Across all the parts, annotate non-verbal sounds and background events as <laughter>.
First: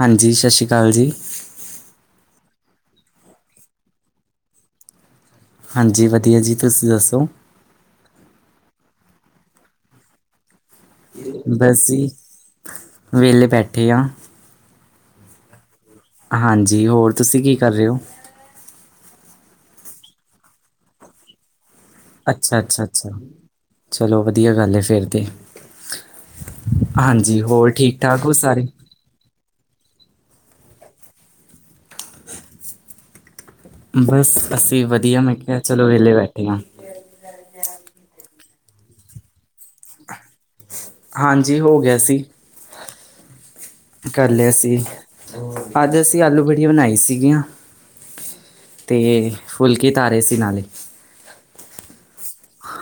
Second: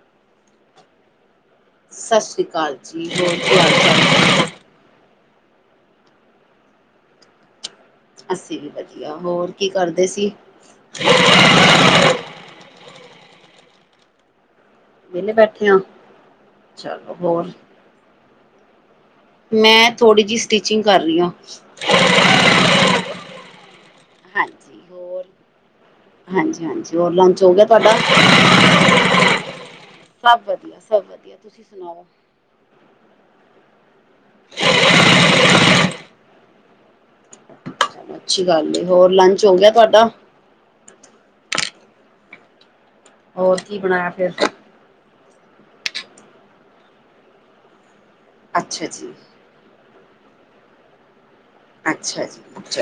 ਹਾਂਜੀ, ਸਤਿ ਸ਼੍ਰੀ ਅਕਾਲ ਜੀ। ਸਤਿ ਸ੍ਰੀ ਅਕਾਲ ਜੀ। ਹੋਰ ਕੀ ਹਾਲ ਚਾਲ। ਹਾਂਜੀ, ਵਧੀਆ ਜੀ, ਤੁਸੀਂ ਦੱਸੋ? ਅੱਸੀ ਵੀ ਵਧੀਆ, ਹੋਰ ਕੀ ਕਰਦੇ ਸੀ। ਬਸੀ ਹੀ ਵਿਹਲੇ ਬੈਠੇ ਹਾਂ ਵਿਹਲੇ ਬੈਠੇ ਆ‌। ਹਾਂਜੀ, ਹੋਰ ਤੁਸੀਂ ਕੀ ਕਰ ਰਹੇ ਹੋ? ਮੈਂ ਥੋੜੀ ਜਿਹੀ ਸਟਿਚਿੰਗ ਕਰ ਰਹੀ ਹਾਂ। ਅੱਛਾ, ਅੱਛਾ, ਅੱਛਾ, ਚਲੋ ਵਧੀਆ ਗੱਲ ਹੈ ਹਾਂਜੀ ਫਿਰ ਹੋਰ ਤੇ। ਹਾਂਜੀ, ਹਾਂਜੀ, ਹੋਰ ਲੰਚ ਹੋ ਗਿਆ ਹੋਰ ਤੁਹਾਡਾ। ਠੀਕ ਠਾਕ ਹੋ ਸਾਰੇ ਸਭ ਵਧੀਆ, ਸਭ ਵਧੀਆ, ਤੁਸੀਂ ਸੁਣਾਓ? ਬਸ ਅਸੀਂ ਵਧੀਆ। ਮੈਂ ਕਿਹਾ-ਚਲੋ ਵਿਹਲੇ ਬੈਠੇ ਹਾਂ। ਅੱਛੀ ਗੱਲ, ਹੋਰ ਲੰਚ ਹੋ ਗਿਆ ਤੁਹਾਡਾ ਹਾਂਜੀ ਹੋ ਗਿਆ ਸੀ। ਹੋਰ ਕੀ ਬਣਾਇਆ ਕਰ ਫਿਰ ਲਿਆ ਸੀ। ਅੱਜ ਅਸੀਂ ਆਲੂ, ਬੜੀਆ ਬਣਾਈ ਸੀਗੀਆਂ ਅੱਛਾ ਤੇ ਜੀ ਫੁਲਕੇ ਧਾਰੇ ਸੀ ਨਾਲੇ ਅੱਛਾ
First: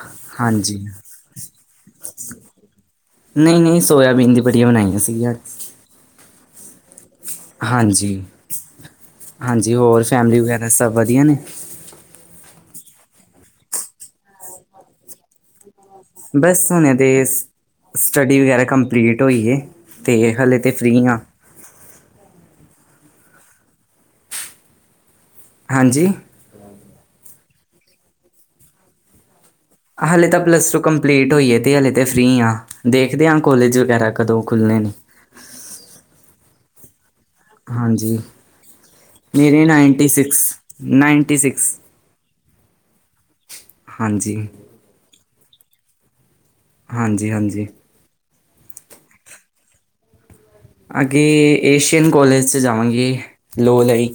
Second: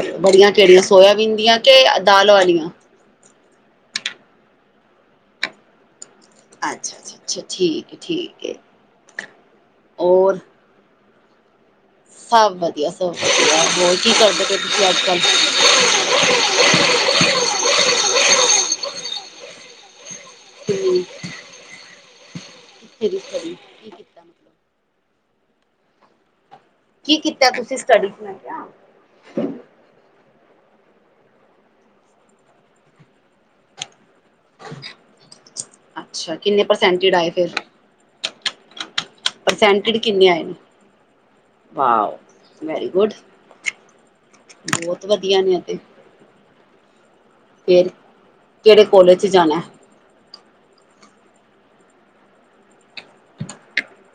ਜੀ। ਬੜੀਆਂ ਹਾਂਜੀ ਕਿਹੜੀਆਂ ਸੋਆਬੀਨ ਦੀਆਂ ਕਿ ਦਾਲ ਵਾਲੀਆਂ। ਨਹੀਂ ਨਹੀਂ ਸੋਇਆਬੀਨ ਦੀ ਬੜੀਆਂ ਬਣਾਈਆਂ ਸੀਗੀਆਂ। ਅੱਛਾ-ਅੱਛਾ। ਹਾਂਜੀ-ਹਾਂਜੀ, ਹੋਰ ਫੈਮਲੀ ਵਗੈਰਾ ਸਭ ਵਧੀਆ ਨੇ। ਸਭ ਵਧੀਆ-ਸਭ ਵਧੀਆ, ਹੋਰ ਕੀ ਕਰਦੇ ਪਏ ਤੁਸੀਂ ਅੱਜ-ਕੱਲ? ਬਸ ਹੁਣੇ ਦੇਸ ਸਟੱਡੀ ਵਗੈਰਾ ਕੰਮਪਲੀਟ ਹੋਈਏ। ਤੇ ਹਾਲੇ ਤੇ ਕਿੰਨੀ ਫ੍ਰਰੀ ਹਾਂ। <inaudible> ਕੀ ਕੀਤਾ ਮਤਲਬ? ਹਾਂਜੀ। ਕੀ ਕੀਤਾ ਤੁਸੀਂ ਸਟਡੀ ਚ ਮੈਂ ਕਿਹਾ? ਹਲੇ ਤਾਂ ਪਲੱਸ ਟੂ ਕੰਪਲੀਟ ਹੋਈ ਹੈ ਤੇ ਹਲੇ ਤੇ ਫ੍ਰਰੀ ਆ ਦੇਖਦੇ ਹਾਂ ਕੋਲੇਜ ਵਗੈਰਾ ਕਦੋਂ ਖੁਲਨੇ ਨੇ। ਅੱਛਾ ਕਿੰਨੇ ਪ੍ਰਸੈਂਟੇਡ ਆਏ। ਫਿਰ ਹਾਂਜੀ। ਮੇਰੇ ਪਰਸੈਂਟੇਜ ਨਾਈਨਟੀ ਕਿੰਨੇ ਆਏ ਨੇ six ninety six. Wow very good ਹਾਂਜੀ ਬਹੁਤ ਵਧੀਆ ਨੇ ਉਹਤੇ। ਹਾਂਜੀ-ਹਾਂਜੀ। ਕਿਹੜੇ ਕੋਲੇਜ ਜਾਣਾ ਏ? ਅੱਗੇ ਏਸ਼ੀਅਨ ਕੋਲੇਜ ਚ ਜਾਵਾਂਗੇ ਲੋਅ ਲਈ।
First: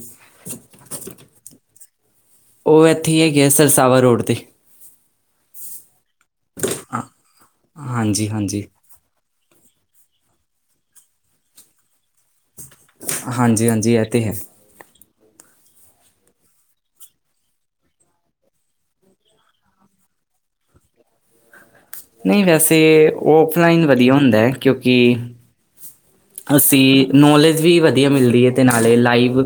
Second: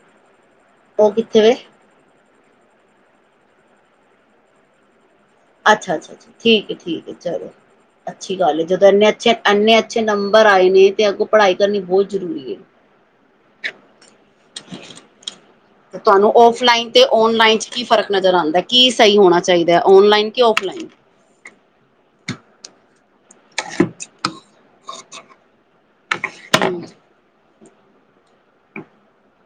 ਉਹ ਕਿੱਥੇ ਵੈ? ਉਹ ਇੱਥੇ ਹੀ ਹੈਗੇ ਆ, ਸਰਸਾਵਾ ਰੋਡ ਤੇ। ਅੱਛਾ-ਅੱਛਾਜੀ ਠੀਕ ਏ, ਹਾਂ ਠੀਕ ਏ ਚਲੋ, ਹਾਂਜੀ ਅੱਛੀ ਗੱਲ ਹਾਂਜੀ ਜਦੋਂ ਇੰਨੇ ਅੱਛੇ ਇੰਨੇ ਅੱਛੇ ਨੰਬਰ ਆਏ ਨੇ ਤੇ ਅੱਗੋਂ ਪੜ੍ਹਾਈ ਕਰਨੀ ਬਹੁਤ ਜ਼ਰੂਰੀ ਏ। ਹਾਂਜੀ-ਹਾਂਜੀ, ਇਹ ਤਾਂ ਹੈ। ਤੇ ਤੁਹਾਨੂੰ ਫੋਲਾਈਨ ਤੇ ਔਨਲਾਈਨ ਚ ਕੀ ਫਰਕ ਨਜ਼ਰ ਆਂਦਾ ਕੀ ਸਹੀ ਹੋਣਾ ਚਾਹੀਦਾ ਹੈ ਔਨਲਾਈਨ ਕਿਫੌਨ ਲਾਇਨ ਨਹੀਂ ਵੈਸੇ ਔਫਲਾਈਨ ਵਧੀਆ ਹੁੰਦਾ ਹੈ। ਕਿਉਂਕਿ ਹਮ ਅਸੀਂ ਨੋਲੇਜ ਵੀ ਵਧੀਆ ਮਿਲਦੀ ਹੈ ਤੇ ਨਾਲੇ ਲਾਈਵ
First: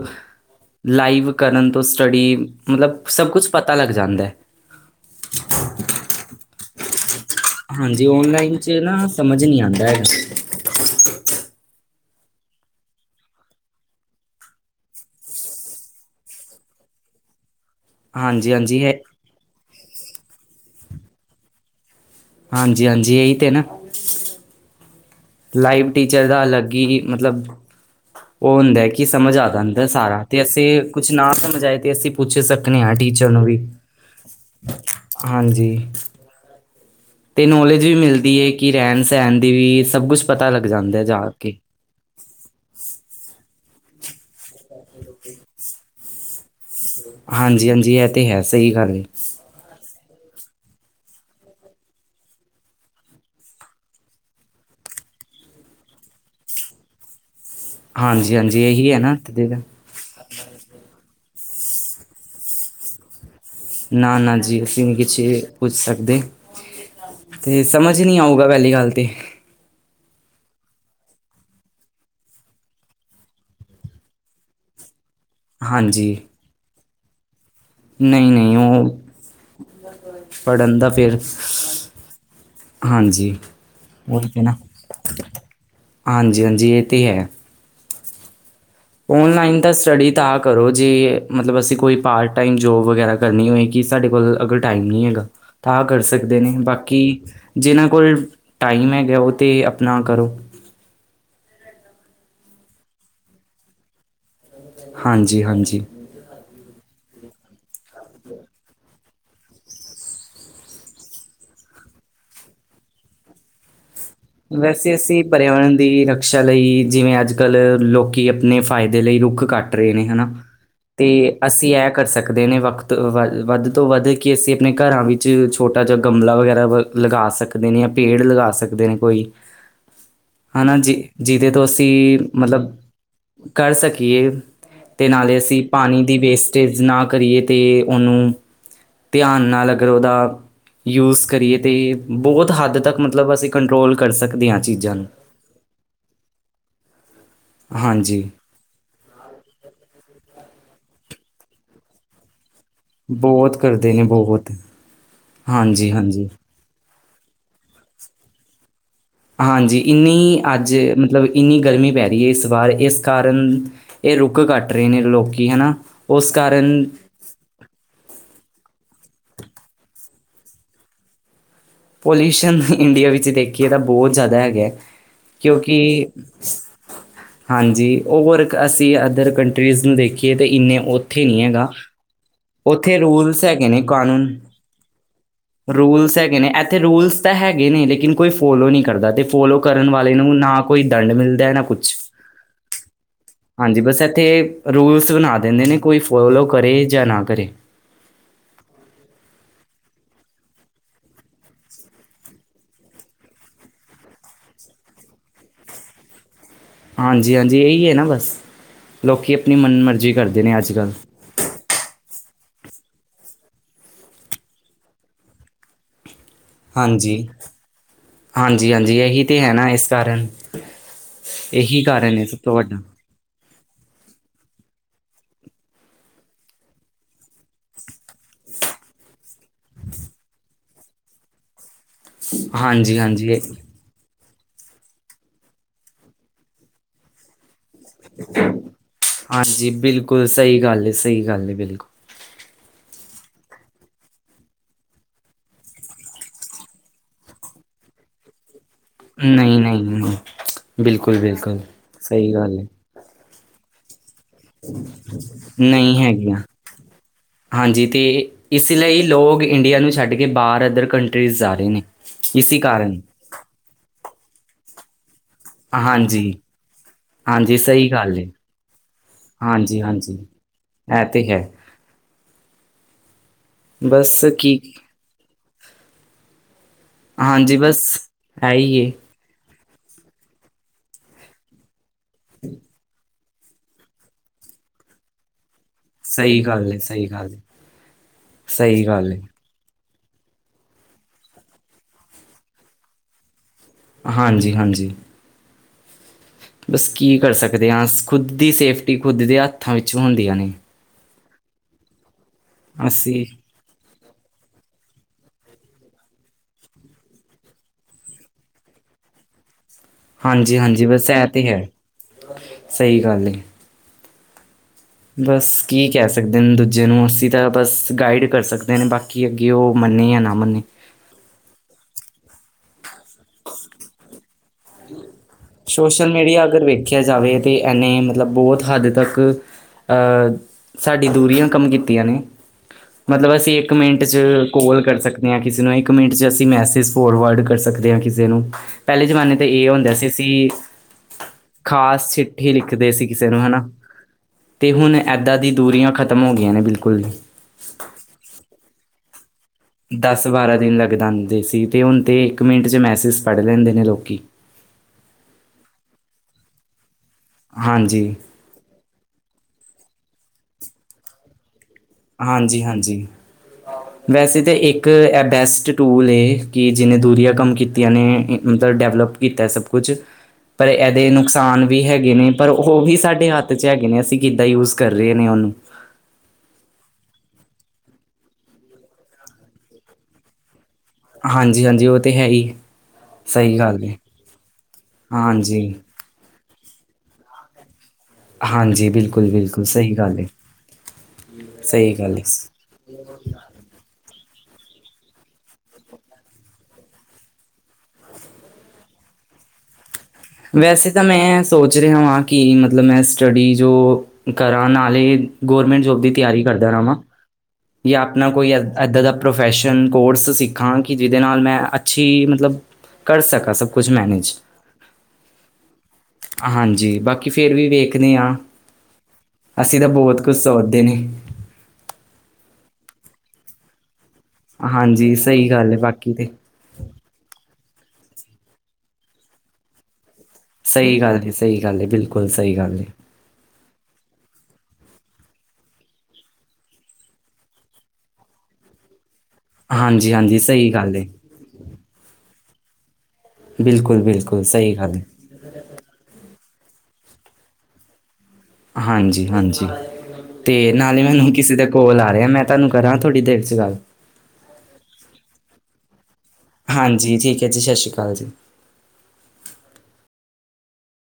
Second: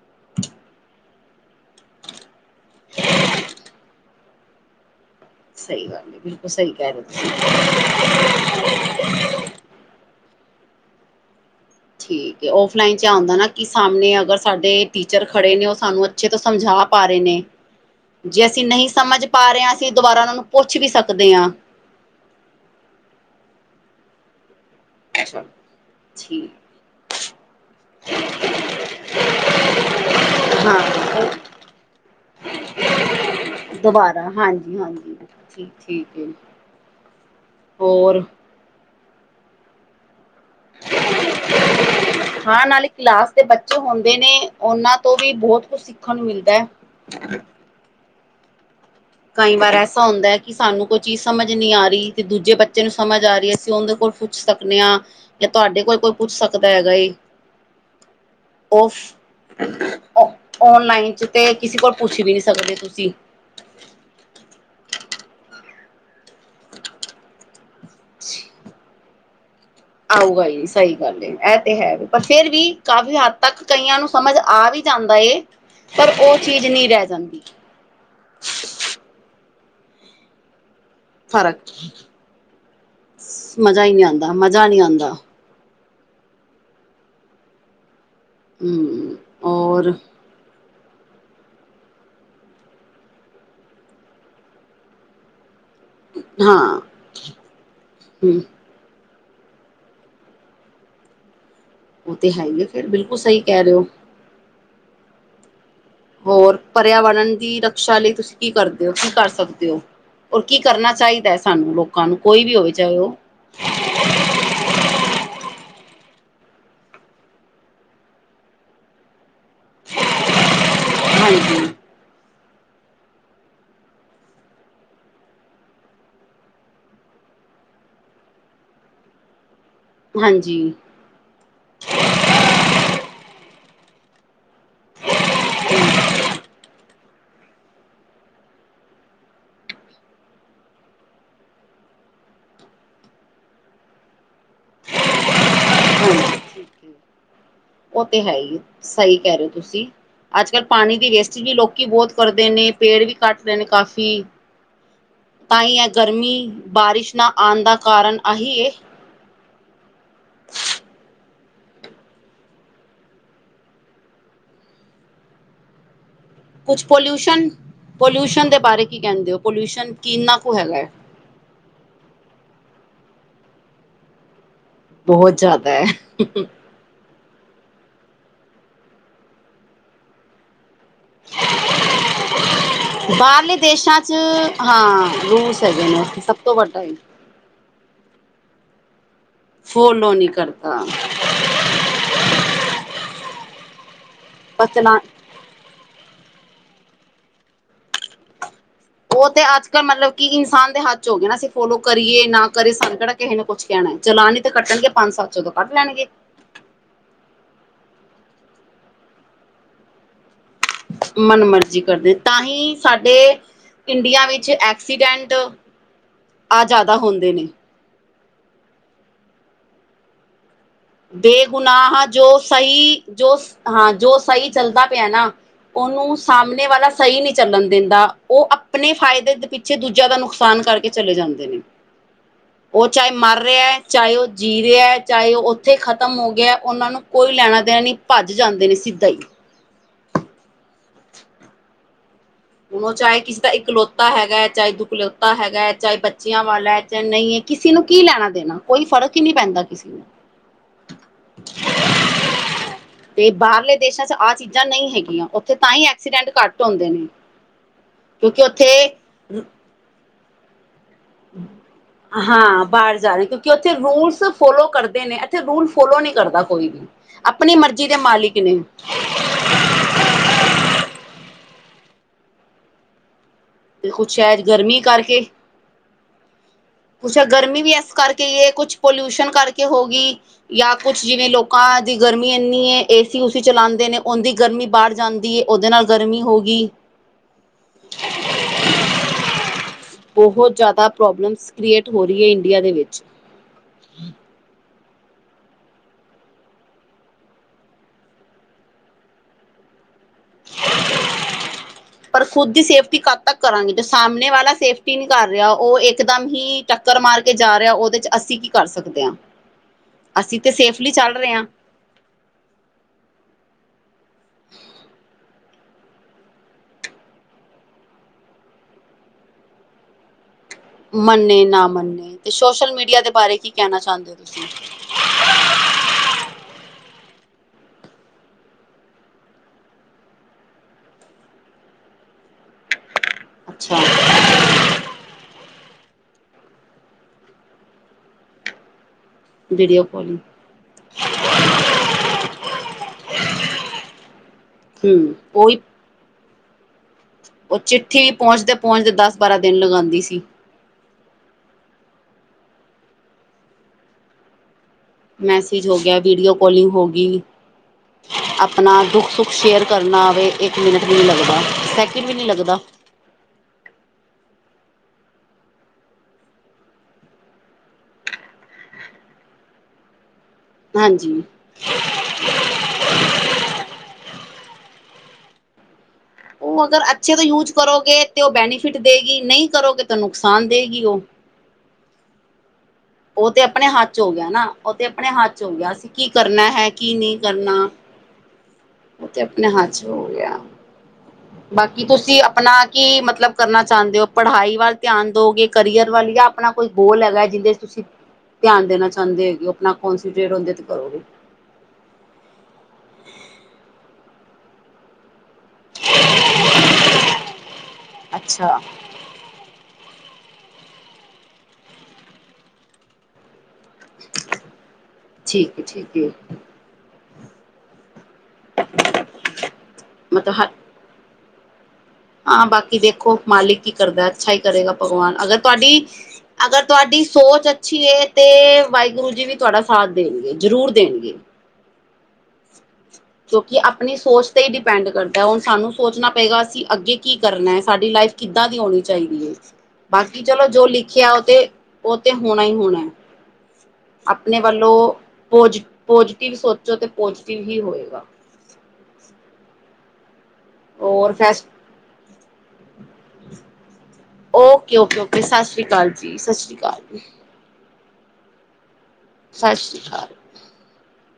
ਲਾਈਵ ਕਰਨ ਤੋਂ ਸਟੱਡੀ ਮਤਲਬ ਸਭ ਕੁਛ ਪਤਾ ਲੱਗ ਜਾਂਦਾ ਹੈ। ਸਹੀ ਗੱਲ ਬਿਲਕੁਲ ਸਹੀ ਕਹਿ ਰਹੇ ਹੋ ਤੁਸੀਂ। ਹਾਂਜੀ, ਔਨਲਾਈਨ ਚ ਨਾ ਸਮਝ ਨੀ ਆਉਂਦਾ ਹੈਗਾ। ਠੀਕ ਏ, ਓਫਲਾਈਨ ਚ ਆਉਂਦਾ ਨਾ ਸਾਹਮਣੇ ਅਗਰ ਸਾਡੇ ਟੀਚਰ ਖੜੇ ਨੇ ਉਹ ਸਾਨੂੰ ਅੱਛੇ ਤੋਂ ਸਮਝਾ ਪਾ ਰਹੇ ਨੇ। ਜੇ ਹਾਂਜੀ ਅਸੀਂ ਹਾਂਜੀ ਨਹੀਂ ਹੈ ਸਮਝ ਪਾ ਰਹੇ ਹ ਅਸੀਂ ਦੁਬਾਰਾ ਉਹਨਾਂ ਨੂੰ ਪੁੱਛ ਵੀ ਸਕਦੇ ਹਾਂ। ਹਾਂਜੀ-ਹਾਂਜੀ, ਇਹ ਤੇ ਨਾ। ਲਾਈਵ ਟੀਚਰ ਦਾ ਅਲੱਗ ਠੀਕ ਹੀ ਮਤਲਬ ਉਹ ਹੁੰਦਾ ਕਿ ਸਮਝ ਆ ਜਾਂ ਹੁੰਦਾ ਸਾਰਾ ਅਤੇ ਅਸੀਂ ਕੁਛ ਹਾਂ ਨਾ ਸਮਝ ਆਏ ਅਤੇ ਅਸੀਂ ਪੁੱਛ ਸਕਦੇ ਹਾਂ ਟੀਚਰ ਨੂੰ ਵੀ। ਦੁਬਾਰਾ ਹਾਂਜੀ--ਹਾਂਜੀ ਹਾਂਜੀ ਠੀਕ-ਠੀਕ ਹੈ। ਤੇ ਨੌਲੇਜ ਵੀ ਹੋਰ ਮਿਲਦੀ ਹੈ ਕਿ ਰਹਿਣ- ਸਹਿਣ ਦੀ ਵੀ ਸਭ ਕੁਛ ਪਤਾ ਲੱਗ ਜਾਂਦਾ ਜਾ ਕੇ ਹਾਂ, ਨਾਲੇ ਕਲਾਸ ਦੇ ਬੱਚੇ ਜੋਹੁੰਦੇ ਨੇ ਉਹਨਾਂ ਤੋਂ ਵੀ ਬਹੁਤ ਕੁਝ ਸਿੱਖਣ ਨੂੰ ਮਿਲਦਾ ਹੈ। ਹਾਂਜੀ-ਹਾਂਜੀ ਇਹ ਤੇ ਹੈ ਸਹੀ ਗੱਲ ਏ। ਕਈ ਵਾਰ ਐਸ ਐਸਾ ਹੁੰਦਾ ਹੈ ਕਿ ਸਾਨੂੰ ਕੋਈ ਚੀਜ਼ ਸਮਝ ਨਹੀ ਆ ਰਹੀ ਤੇ ਦੂਜੇ ਬੱਚੇ ਨੂੰ ਸਮਝ ਆ ਰਹੀ ਅਸੀਂ ਉਹਦੇ ਕੋਲ ਪੁੱਛ ਸਕਦੇ ਹਾਂ। ਜਾਂ ਤੁਹਾਡੇ ਕੋਲ ਕੋਈ ਪੁੱਛ ਸਕਦਾ ਹੈਗਾ। ਹਾਂਜੀ-ਹਾਂਜੀ ਇਹੀ ਉਫ ਹੈ ਨਾ ਔ ਔਨਲਾਈਨ ਚ ਤੇ ਕਿਸੇ ਕੋਲ ਪੁੱਛ ਵੀ ਨਹੀਂ ਸਕਦੇ ਤੁਸੀਂ। ਨਾ-ਨਾ ਜੀ ਅਸੀਂ ਉਨਛ ਪੁੱਛ ਸਕਦੇ। ਸਮਝ ਨੀ ਆਊਗਾ ਪਹਿਲੀ ਗੱਲ ਤੇ। ਆਓ ਗਾਹੀ ਸਹੀ ਗੱਲ ਏ, ਤੇ ਹੈ ਵੀ ਪਰ ਫੇਰ ਵੀ ਕਾਫ਼ੀ ਹੱਦ ਤੱਕ ਕਈਆਂ ਨੂੰ ਸਮਝ ਆ ਵੀ ਜਾਂ ਏ ਪਰ ਹਾਂਜੀ ਉਹ ਚੀਜ਼ ਨੀ ਰਹਿ ਜਾਂਦੀ ਨਹੀਂ-ਨਹੀਂ ਉ ਪੜ੍ਹਨ ਦਾ ਫਿਰ, ਫ਼ਰਕ ਹਾਂਜੀ ਮਜ਼ਾ ਹੀ ਨਹੀਂ ਉਹ ਆਉਂਦਾ ਤੇ ਨਾ ਮਜ਼ਾ ਨਹੀਂ ਆਉਂਦਾ ਹਾਂਜੀ-ਹਾਂਜੀ ਏ ਤੇ ਹੈ। ਹਮ ਔਨਲਾਈਨ ਤਾਂ ਔਰ ਸਟਡੀ ਤਾਂ ਕਰੋ ਜੇ ਮਤਲਬ ਅਸੀਂ ਕੋਈ ਪਾਰਟ ਟਾਈਮ ਜੋਬ ਵਗੈਰਾ ਕਰਨੀ ਹੋਏਵੇ ਕਿ ਸਾਡੇ ਕੋਲ ਅਗਰ ਟਾਈਮ ਨੀ ਹੈਗਾ ਤਾਂ ਕਰ ਸਕਦੇ ਨੇ ਹਾਂ ਬਾਕੀ ਜਿਨ੍ਹਾਂ ਕੋਲ ਹਮ ਟਾਈਮ ਹੈਗਾ ਉ ਤੇ ਅਪਨਾ ਕਰੋ ਉ ਤੇ ਹੈਈ ਐ ਫਿਰ ਬਿਲਕੁਲ ਸਈ ਕੇ ਰਹੇ ਔ। ਹਾਂਜ- ਹਾਂਜੀ ਹੋਰ ਪਰਿਆਵਰਨ ਦੀ ਰਕਸ਼ਾ ਲਈ ਤੁਸੀਂ ਕੀ ਕਰਦੇ ਔ? ਕੀ ਕਰ ਸਕਦੇ ਔ? ਔਰ ਕੀ ਕਰਨਾ ਚਾਈਦਾ ਐਂ ਸਾਨੂੰ ਲੋਕਾਂ ਨੂੰ? ਕੋਈ ਵੀ ਹੋਵੇ ਚਾਹੇ ਉ ਵੈਸੇ ਅਸੀਂ ਪਰਿਆਵਰਨ ਦੀ ਰਕਸ਼ਾ ਲਈ ਜਿਵੇਂ ਅੱਜ ਕੱਲ੍ਹ ਲੋਕੀ ਆਪਣੇ ਫ਼ਾਇਦੇ ਲਈ ਰੂਖ ਕੱਟ ਰੇ ਨੇ ਹੈਨਾ ਤੇ ਹਾਂਜੀ। ਅਸੀਂ ਇਹ ਕਰ ਸਕਦੇ ਨੇ ਵਕਤ ਵ ਵੱਧ ਤੋਂ ਵੱਧ ਕਿ ਅਸੀਂ ਆਪਣੇ ਘਰਾਂ ਵਿੱਚ ਛੋਟੇ ਤ ਜਾ ਗਮਲਾ ਵਗੈਰਾ ਲਗਾ ਸਕਦੇ ਨੇ, ਜਾਂ ਪੇੜ ਲਗਾ ਸਕਦੇ ਨੇ। ਕੋਈ ਹਾਂਜੀ ਹੈਨਾ ਜਿ ਜਿਹਦੇ ਤੋਂ ਅਸੀਂ ਮਤਲਬ ਕਰ ਸਕੀਏ ਤੇ ਨਾਲੇ ਅਸੀਂ ਪਾਨੀ ਦੀ ਵੇਸਟੇਜ ਨਾ ਕਰੀਏ ਤੇ ਉਨੂੰ ਧਿਆਨ ਨਾਲ ਅਗਰ ਔਦਾ ਯੂਜ਼ ਕਰੀਏ ਤੇ ਬੋਤ ਹੱਦ ਤੱਕ ਮਤਲਬ ਅਸੀਂ ਕੰਟਰੋਲ ਕਰ ਸਕਦੇ ਹਾਂ ਚੀਜ਼ਾਂ ਨੂੰ। ਹਾਂਜੀ ਠੀਕ ਹੈ, ਉਹ ਤੇ ਹਾਂਜੀ ਹੈ ਈ ਸਹੀ ਕਹਿ ਰਹੇ ਤੁਸੀਂ ਅੱਜ ਕੱਲ ਪਾਣੀ ਦੀ ਵੇਸਟਜ ਵੀ ਲੋਕ ਬਹੁਤ ਕਰਦੇ ਨੇ ਪੇੜ ਵੀ ਕੱਟ ਰੇ ਬਹੁਤ ਨੇ ਕਰਦੇ ਕਾਫ਼ੀ ਬਹੁਤ ਤਾਂ ਹੀ ਹੈ ਹਾਂਜੀ ਹਾਂਜੀ ਗਰਮੀ, ਬਾਰਿਸ਼ ਨਾ ਆਣ ਦਾ ਕਾਰਨ ਆਹੀ ਏ ਹਾਂਜੀ, ਇੰਨੀ ਅੱਜ ਮਤਲਬ ਇੰਨੀ ਗਰਮੀ ਪੈ ਰਹੀ ਹੈ ਇਸ ਵਾਰ ਇਸ ਕਾਰਨ, ਇਹ ਰੁੱਖ ਕੱਟ ਰਹੇ ਨੇ ਲੋਕੀ ਹੈ ਨਾ ਕੁਛ ਪੋਲਿਊਸ਼ਨ, ਪੋਲਿਊਸ਼ਨ ਦੇ ਬਾਰੇ ਕੀ ਕੇਂਦੇ ਔ, ਪੋਲਿਊਸ਼ਨ ਕਿੰਨਾ ਕੁ ਹੈਗਾ ਐਂ? ਪੋਲਿਊਸ਼ਨ ਇੰਡੀਆ ਵਿੱਚ ਦੇਖੀਏ ਤਾਂ ਬੋਤ ਜ਼ਾਦਾ ਹੈਗੇ ਬਹੁਤ ਜ਼ਿਆਦਾ ਕਿਉਂਕਿ, ਹੈ। ਹਾਂਜੀ, ਓਵਰ ਅਸੀਂ ਅਦਰ ਕੰਟਰੀਜ਼ ਨੂੰ ਦੇਖੀਏ ਤਾਂ ਇੰਨੇ ਉੱਥੇ ਨੀ ਹੈਗਾ। ਉੱਥੇ ਰੂਲਸ ਬਾਹਰਲੇ ਹੈਗੇ ਨੇ ਦੇਸ਼ਾਂ ਚ ਕਾਨੂੰਨ, ਹਾਂ ਰੂਲਸ ਹੈਗੇ ਨੇ ਰੂਲਸ ਉੱਥੇ ਸਭ ਹੈਗੇ ਨੇ ਤੋਂ ਇੱਥੇ ਵੱਡਾ ਏ। ਰੂਲਸ ਤਾਂ ਹੈਗੇ ਨੇ ਲੇਕਿਨ ਕੋਈ ਫੋਲੋ ਨੀ ਕਰਦਾ ਦੇ ਫੋਲੋ ਕਰਨ ਵਾਲੇ ਨੀ ਨੂੰ ਨਾ ਕੋਈ ਕਰਦਾ ਦੰਡ ਮਿਲਦਾ ਨਾ ਕੁਛ। ਹਾਂਜੀ, ਬਸ ਏਥੇ ਪਰ ਚਲਾ ਰੂਲਸ ਬਨਾ ਦਿੰਦੇ ਨੇ ਕੋਈ ਫੋਲੋ ਕਰੇ ਜਾ ਨਾ ਕਰੇ। ਉਹ ਤੇ ਅੱਜ ਕੱਲ੍ਹ ਮਤਲਬ ਕਿ ਇਨਸਾਨ ਦੇ ਹੱਥ 'ਚ ਹੋ ਗਏ ਨਾ ਅਸੀਂ ਫੋਲੋ ਕਰੀਏ ਨਾ ਕਰੇ ਸਾਨੂੰ ਕੇੜਾ ਕਿਹੇ ਨੇ ਕੁਛ ਕਹਿਣਾ। ਚਲਾਨ ਨੀ ਤੇ ਕੱਟਣਗੇ ਪੰਜ-ਸੱਤ ਸੌ ਤੋਂ ਕੱਟ ਲੈਣਗੇ। ਹਾਂਜੀ-ਹਾਂਜੀ ਏਈ ਏ ਨਾ ਬਸ ਲੋਕੀ ਅਪਨੀ ਮਨ ਮਰਜ਼ੀ ਕਰਦੇ ਨੇ ਅੱਜ ਕੱਲ ਮਨ ਮਰਜੀ ਕਰਦੇ ਤਾਂ ਹੀ ਸਾਡੇ ਇੰਡੀਆ ਵਿੱਚ ਐਕਸੀਡੈਂਟ ਆ ਜ਼ਾਦਾ ਹੁੰਦੇ ਨੇ ਹਾਂਜੀ-ਹਾਂਜੀ, ਏਹੀ ਤੇ ਹੈਨਾ ਇਸ ਕਾਰਨ ਇਹੀ ਬੇਗੁਨਾਹ ਕਾਰਨ ਹੈ ਜੋ ਸਭ ਤੋਂ ਵੱਡਾ ਸਹੀ ਜੋ ਹਾਂ ਜੋ ਸਹੀ ਚੱਲਦਾ ਪਿਆ ਨਾ ਉਨੂੰ ਸਾਹਮਣੇ ਵਾਲਾ ਸਹੀ ਨੀ ਚੱਲਣ ਦੇਂਦਾ ਉਹ ਅਪਨੇ ਫਾਇਦੇ ਪਿੱਛੇ ਦੂਜਿਆਂ ਦਾ ਨੁਕਸਾਨ ਕਰਕੇ ਚਲੇ ਜਾਂਦੇ ਨੇ ਉ ਹਾਂਜੀ ਚਾਏ ਹਾਂਜੀ ਮਰ ਇਹ- ਰਿਆਂ ਚਾਹੇ ਉਹ ਜੀ ਰਿਆਂ, ਚਾਹੇ ਉਹ ਉੱਥੇ ਖਤਮ ਹੋ ਗਿਆ ਉਨਾਂ ਨੂੰ ਕੋਈ ਲੈਣਾ ਦੇਣਾ ਨਹੀਂ ਭੱਜ ਜਾਂਦੇ ਨੇ ਸਿੱਧਾ ਹੀ ਹਾਂਜੀ, ਬਿਲਕੁਲ ਸਹੀ ਗੱਲ ਐਂ, ਸਹੀ ਗੱਲ ਐਂ ਬਿਲਕੁਲ ਹੁਣ ਉਹ ਚਾਹੇ ਕਿਸੇ ਦਾ ਇਕਲੋਤਾ ਹੈਗਾ। ਚਾਹੇ ਦੁਕਲੋਤਾ ਹੈਗਾ, ਚਾਹੇ ਬੱਚਿਆਂ ਵਾਲਾ ਚਾਹੇ ਨਹੀਂ। ਕਿਸੇ ਨੂੰ ਕੀ ਲੈਣਾ ਦੇਣਾ। ਕੋਈ ਫ਼ਰਕ ਹੀ ਨਹੀਂ ਪੈਂਦਾ ਕਿਸੇ ਨੂੰ ਨਹੀਂ-ਨਹੀਂ, ਬਿਲਕੁਲ-ਬਿਲਕੁਲ, ਸਈ ਗੱਲ ਐ। ਤੇ ਬਾਹਰਲੇ ਦੇਸਾਂ ਚ ਆਹ ਚੀਜ਼ਾਂ ਨਹੀਂ ਹੈਗੀਆਂ ਉੱਥੇ ਤਾਂਹੀ ਨਹੀਂ ਐਕਸੀਡੈਂਟ ਹੈਗੀਆਂ ਘੱਟ ਹੁੰਦੇ ਨੇ। ਹਾਂਜੀ, ਤੇ ਕਿਉਂਕਿ ਉੱਥੇ ਇਸ ਲਈ ਲੋਕ ਇੰਡੀਆ ਨੂੰ ਛੱਡ ਕੇ ਬਾਹਰ ਇਧਰ ਹਾਂ, ਬਾਹਰ ਜਾ ਰਹੇ ਕਿਉਂਕਿ ਉੱਥੇ ਰੂਲਸ ਫੋਲੋ ਕਰਦੇ ਨੇ। ਇਥੇ ਰੂਲ ਫੋਲੋ ਨਹੀਂ ਹਾਂਜੀ, ਕਰਦਾ ਕੋਈ ਵੀ ਆਪਣੀ ਮਰਜ਼ੀ ਦੇ ਮਾਲਿਕ ਨੇ। ਹਾਂਜੀ-ਹਾਂਜੀ, ਇਹ ਤੇ ਹੈ। ਤੇ ਕੁਛ ਬਸ ਐ ਕੀ ਗਰਮੀ ਕਰਕੇ। ਕੁੱਛ ਹਾਂਜੀ ਗਰਮੀ ਵੀ ਬਸ ਇਸ ਕਰਕੇ ਈ ਐ ਹੈ ਹੀ ਕੁਛ ਏ ਪੋਲਿਊਸ਼ਨ ਕਰਕੇ। ਹੋ ਗਈ ਜਾਂ ਕੁਛ ਜਿਵੇਂ ਲੋਕਾਂ ਦੀ ਗਰਮੀ ਇੰਨੀ ਐ ਏ। ਏਸੀ ਚਲਾਂਦੇ ਨੇ ਉਹਦੀ ਗਰਮੀ ਬਾਹਰ ਜਾਂਦੀ ਐ। ਸਈ ਗੱਲ ਸਈ ਗੱਲ, ਸਈ ਗੱਲ। ਬਹੁਤ ਜ਼ਿਆਦਾ ਪ੍ਰੋਬਲਮਸ ਕ੍ਰੀਏਟ ਹੋ ਰਹੀ ਇੰਡੀਆ ਦੇ ਵਿੱਚ ਹਾਂਜੀ-ਹਾਂਜੀ। ਬਸ ਕੀ ਕਰ ਸਕਦੇ ਆ ਖੁਦ ਦੀ ਸੇਫਟੀ ਖੁੱਦ ਦੇ ਹੱਥਾਂ ਵਿੱਚ ਹੁੰਦੀਆਂ ਨੇ। ਪਰ ਖੁਦ ਦੀ ਸੇਫਟੀ ਕਦ ਅਸੀਂ ਤੱਕ ਕਰਾਂਗੇ ਤੇ ਸਾਹਮਣੇ ਵਾਲਾ ਸੇਫਟੀ ਟੀ ਨਹੀਂ ਕਰ ਰਿਹਾ ਉਹ ਇਕ ਦਮ ਹੀ ਟੱਕਰ ਮਾਰ ਕੇ ਜਾ ਰਿਹਾ। ਉਹਦੇ ਚ ਅਸੀਂ ਕੀ ਕਰ ਸਕਦੇ ਆ। ਹਾਂਜੀ-ਹਾਂਜੀ, ਬਸ ਐ ਤੇ ਹੈ। ਸਈ ਗੱਲ ਬਸ ਕੀ ਕਹਿ ਸਕਦੇ ਨੇ ਦੂਜੇ ਨੂੰ ਅਸੀਂ ਤਾਂ ਬਸ ਗਾਈਡ ਕਰ ਸਕਦੇ ਨੇ ਬਾਕੀ ਅੱਗੇ ਉਹ ਮੰਨੇ ਜਾਂ ਨਾ ਮੰਨੇ ਮੰਨੇ ਨਾ ਮੰਨੇ ਤੇ ਸੋਸ਼ਲ ਮੀਡੀਆ ਦੇ ਬਾਰੇ ਕੀ ਕਹਿਣਾ ਚਾਹੁੰਦੇ ਹੋ ਤੁਸੀਂ? ਸੋਸ਼ਲ ਮੀਡੀਆ ਅਗਰ ਵੇਖਿਆ ਜਾਵੇ ਤੇ ਐਨੇ ਮਤਲਬ ਬਹੁਤ ਹੱਦ ਤੱਕ। ਆ ਸਾਡੀ ਦੂਰੀਆਂ ਕੰਮ ਕੀਤੀਆਂ ਨੇ। ਮਤਲਬ ਅਸੀਂ ਇੱਕ ਅੱਛਾ ਮਿੰਟ ਚ ਕੋਲ ਕਰ ਸਕਦੇ ਹਾਂ। ਕਿਸੇ ਨੂੰ ਇੱਕ ਮਿੰਟ ਚ ਅਸੀਂ ਮੈਸੇਜ ਫੋਰਵਰਡ ਕਰ ਸਕਦੇ ਆ ਕਿਸੇ ਨੂੰ ਪਹਿਲੇ ਜਮਾਨੇ ਤੇ ਇਹ ਵੀਡੀਓ ਹੁੰਦਾ ਸੀ। ਕਾਲਿੰਗ ਖ਼ਾਸ ਚਿੱਠੀ ਹੀ ਲਿੱਖਦੇ ਸੀ ਕਿਸੇ ਨੂੰ ਹਨਾ ਤੇ ਹੁਣ ਹਮ ਇੱਦਾਂ ਦੀ ਉਹੀ ਦੂਰੀਆਂ ਖਤਮ ਹੋ ਗਈਆਂ ਨੇ ਬਿਲਕੁਲ। ਉਹ ਚਿੱਠੀ ਪਹੁੰਚਦੇ-ਪਹੁੰਚਦੇ ਦਸ ਬਾਰਾਂ ਦਿਨ ਲਗਾਂਦੀ ਸੀ। ਰਹਿੰਦੇ ਸੀ ਤੇ ਹੁਣ ਤੇ ਇੱਕ ਮਿੰਟ ਚ ਮੈਸੇਜ ਪੜ੍ਹ ਲੈਂਦੇ ਨੇ ਲੋਕੀ। ਮੈਸੇਜ ਹੋ ਗਿਆ ਵੀਡੀਓ ਕਾਲਿੰਗ ਹੋ ਗਈ ਹਾਂਜੀ, ਆਪਣਾ ਦੁੱਖ-ਸੁੱਖ ਸ਼ੇਅਰ। ਕਰਨਾ ਆਵੇ ਇੱਕ ਮਿੰਟ ਨਹੀਂ ਲੱਗਦਾ ਸਕ ਹਾਂਜੀ-ਹਾਂਜੀ, ਵੈਸੇ ਤਾਂ ਇੱਕ ਇੱਕ ਇਹ ਬੈਸਟ ਟੂਲ ਹੈ ਕੀ ਜਿਨੇ ਦੂਰੀਆਂ ਕੰਮ ਕੀਤੀਆਂ ਨੇ ਮਤਲਬ ਡੈਵਲਪ ਕੀਤਾ ਸਭ ਕੁਛ ਪਰ ਇਹਦੇ ਹਾਂਜੀ ਨੁਕਸਾਨ ਵੀ ਹੈਗੇ ਨੇ ਪਰ ਉਹ ਵੀ ਸਾਡੇ ਹੱਥ ਚ ਹੈਗੇ ਨੇ ਅਸੀਂ ਕਿੱਦਾਂ ਯੂਜ ਕਰ ਰਹੇ ਨੇ ਉਹਨੂੰ ਓ ਅਗਰ ਅੱਛੇ ਤੋਂ ਯੂਜ ਕਰੋਗੇ ਤੇ ਓ ਬੈਨੀਫਿਟ ਦੇਗੀ ਨਹੀਂ ਕਰੋਗੇ ਤਾਂ ਨੁਕਸਾਨ ਦੇ ਗੀ। ਹਾਂਜੀ, ਹਾਂਜੀ ਉਹ ਤੇ ਹੈ ਹੀ। ਉਹ ਤੇ ਸਹੀ ਆਪਣੇ ਗੱਲ ਹੱਥ ਏ। ਚ ਹੋ ਗਿਆ, ਨਾ ਉਹ ਤੇ ਆਪਣੇ ਹੱਥ ਚ ਹੋ ਗਿਆ ਹਾਂਜੀ, ਅਸੀਂ ਕੀ ਕਰਨਾ। ਹੈ ਕੀ ਨਹੀਂ ਕਰਨਾ ਹਾਂਜੀ ਉਹ ਤਾਂ ਬਿਲਕੁਲ, ਆਪਣੇ ਬਿਲਕੁਲ ਹੱਥ ਸਹੀ 'ਹੋ ਗੱਲ ਏ, ਗਿਆ ਬਾਕੀ ਸਹੀ ਗੱਲ ਤੁਸੀਂ ਏ। ਆਪਣਾ ਕੀ ਮਤਲਬ ਕਰਨਾ ਚਾਹੁੰਦੇ ਹੋ। ਪੜ੍ਹਾਈ ਵੱਲ ਧਿਆਨ ਦੋਗੇ। ਕਰੀਅਰ ਵੱਲ ਜਾਂ ਆਪਣਾ ਕੋਈ ਗੋਲ ਹੈਗਾ ਜਿੰਦੇ ਚ ਤੁਸੀਂ। ਧਿਆਨ ਦੇਣਾ ਚਾਹੁੰਦੇ ਹੈਗੇ ਉਹ ਆਪਣਾ ਕੋਂਸਟਰੇਟ ਉਹਦੇ ਤੇ ਵੈਸੇ ਕਰੋਗੇ ਤਾਂ ਮੈਂ ਸੋਚ ਰਿਹਾ ਵਾਂ ਕਿ ਮਤਲਬ ਮੈਂ ਸਟੱਡੀ ਜੋ ਕਰਾਂ ਨਾਲੇ ਗੌਰਮੈਂਟ ਜੋਬ ਦੀ ਤਿਆਰੀ ਕਰਦਾ ਰਵਾਂ। ਜਾਂ ਆਪਣਾ ਕੋਈ ਅੱਛਾ ਇਦਾ ਦਾ ਪ੍ਰੋਫੈਸ਼ਨ ਕੋਰਸ ਸਿੱਖਾਂ ਕਿ ਜਿਹਦੇ ਨਾਲ ਮੈਂ ਅੱਛੀ ਮਤਲਬ ਕਰ ਸਕਾਂ ਸਭ, ਕੁੱਝ ਮੈਨੇਜ। ਠੀਕ ਹੈ ਠੀਕ ਹੈ ਹਾਂਜੀ, ਬਾਕੀ ਫੇਰ ਵੀ ਵੇਖਦੇ ਆ। ਅਸੀਂ ਤਾਂ ਬਹੁਤ ਕੁਝ ਮਤਲਬ ਸੋਚਦੇ ਨੇ। ਹਾਂ ਬਾਕੀ ਦੇਖੋ ਮਾਲਿਕ ਕੀ ਕਰਦਾ? ਅੱਛਾ ਹੀ ਕਰੇਗਾ ਹਾਂਜੀ ਭਗਵਾਨ ਅਗਰ ਸਹੀ ਗੱਲ ਹੈ ਬਾਕੀ ਤੇ ਤੁਹਾਡੀ--ਅਗਰ ਤੁਹਾਡੀ ਸੋਚ ਅੱਛੀਏ ਤੇ ਵਾਹਿਗੁਰੂ ਜੀ ਵੀ ਤੁਹਾਡਾ ਸਾਥ ਦੇਣਗੇ। ਜ਼ਰੂਰ ਸਹੀ ਦੇਣਗੇ ਗੱਲ ਹੈ ਸਹੀ ਗੱਲ ਹੈ ਬਿਲਕੁਲ ਸਹੀ ਗੱਲ ਹੈ ਕਿਉਂਕਿ ਆਪਣੀ ਸੋਚ ਤੇ ਹੀ ਡਿਪੈਂਡ ਕਰਦਾ ਹੁਣ ਸਾਨੂੰ ਸੋਚਣਾ ਪਏਗਾ ਅਸੀਂ ਅੱਗੇ ਕੀ ਕਰਨਾ ਹੈ ਸਾਡੀ ਲਾਈਫ ਕਿੱਦਾਂ ਦੀ ਹੋਣੀ ਚਾਹੀਦੀ ਏ? ਹਾਂਜੀ ਬਾਕੀ ਹਾਂਜੀ ਚਲੋ ਜੋ ਸਹੀ ਗੱਲ ਹੈ ਲਿਖਿਆ ਉਹ ਤੇ ਉਹ ਤੇ ਹੋਣਾ ਹੀ ਹੋਣਾ ਬਿਲਕੁਲ ਆਪਣੇ ਬਿਲਕੁਲ ਸਹੀ ਵੱਲੋਂ ਗੱਲ ਹੈ ਪੋਜ-ਪੋਜ਼ੀਟਿਵ ਸੋ ਜੋ ਤੇ ਪੋਜੀਟਿਵ ਹੀ ਹੋਏਗਾ। ਹਾਂਜੀ-ਹਾਂਜੀ। ਤੇ ਨਾਲ ਹੀ ਔਰ ਮੈਨੂੰ ਫੈਸ ਕਿਸੇ ਦੇ ਕੋਲ ਆ ਰਿਹਾ, ਮੈਂ ਤੁਹਾਨੂੰ ਕਰਾਂ ਤੁਹਾਡੀ ਦੇਰ ਚ ਗੱਲ। Okay, okay, okay. ਸਤਿ ਸ਼੍ਰੀ ਅਕਾਲ ਜੀ, ਸਤਿ ਸ਼੍ਰੀ ਅਕਾਲ। ਠੀਕ ਹੈ ਜੀ ਸਤਿ ਸ਼੍ਰੀ ਹਾਂਜੀ। ਸਤਿ ਸ਼੍ਰੀ ਅਕਾਲ।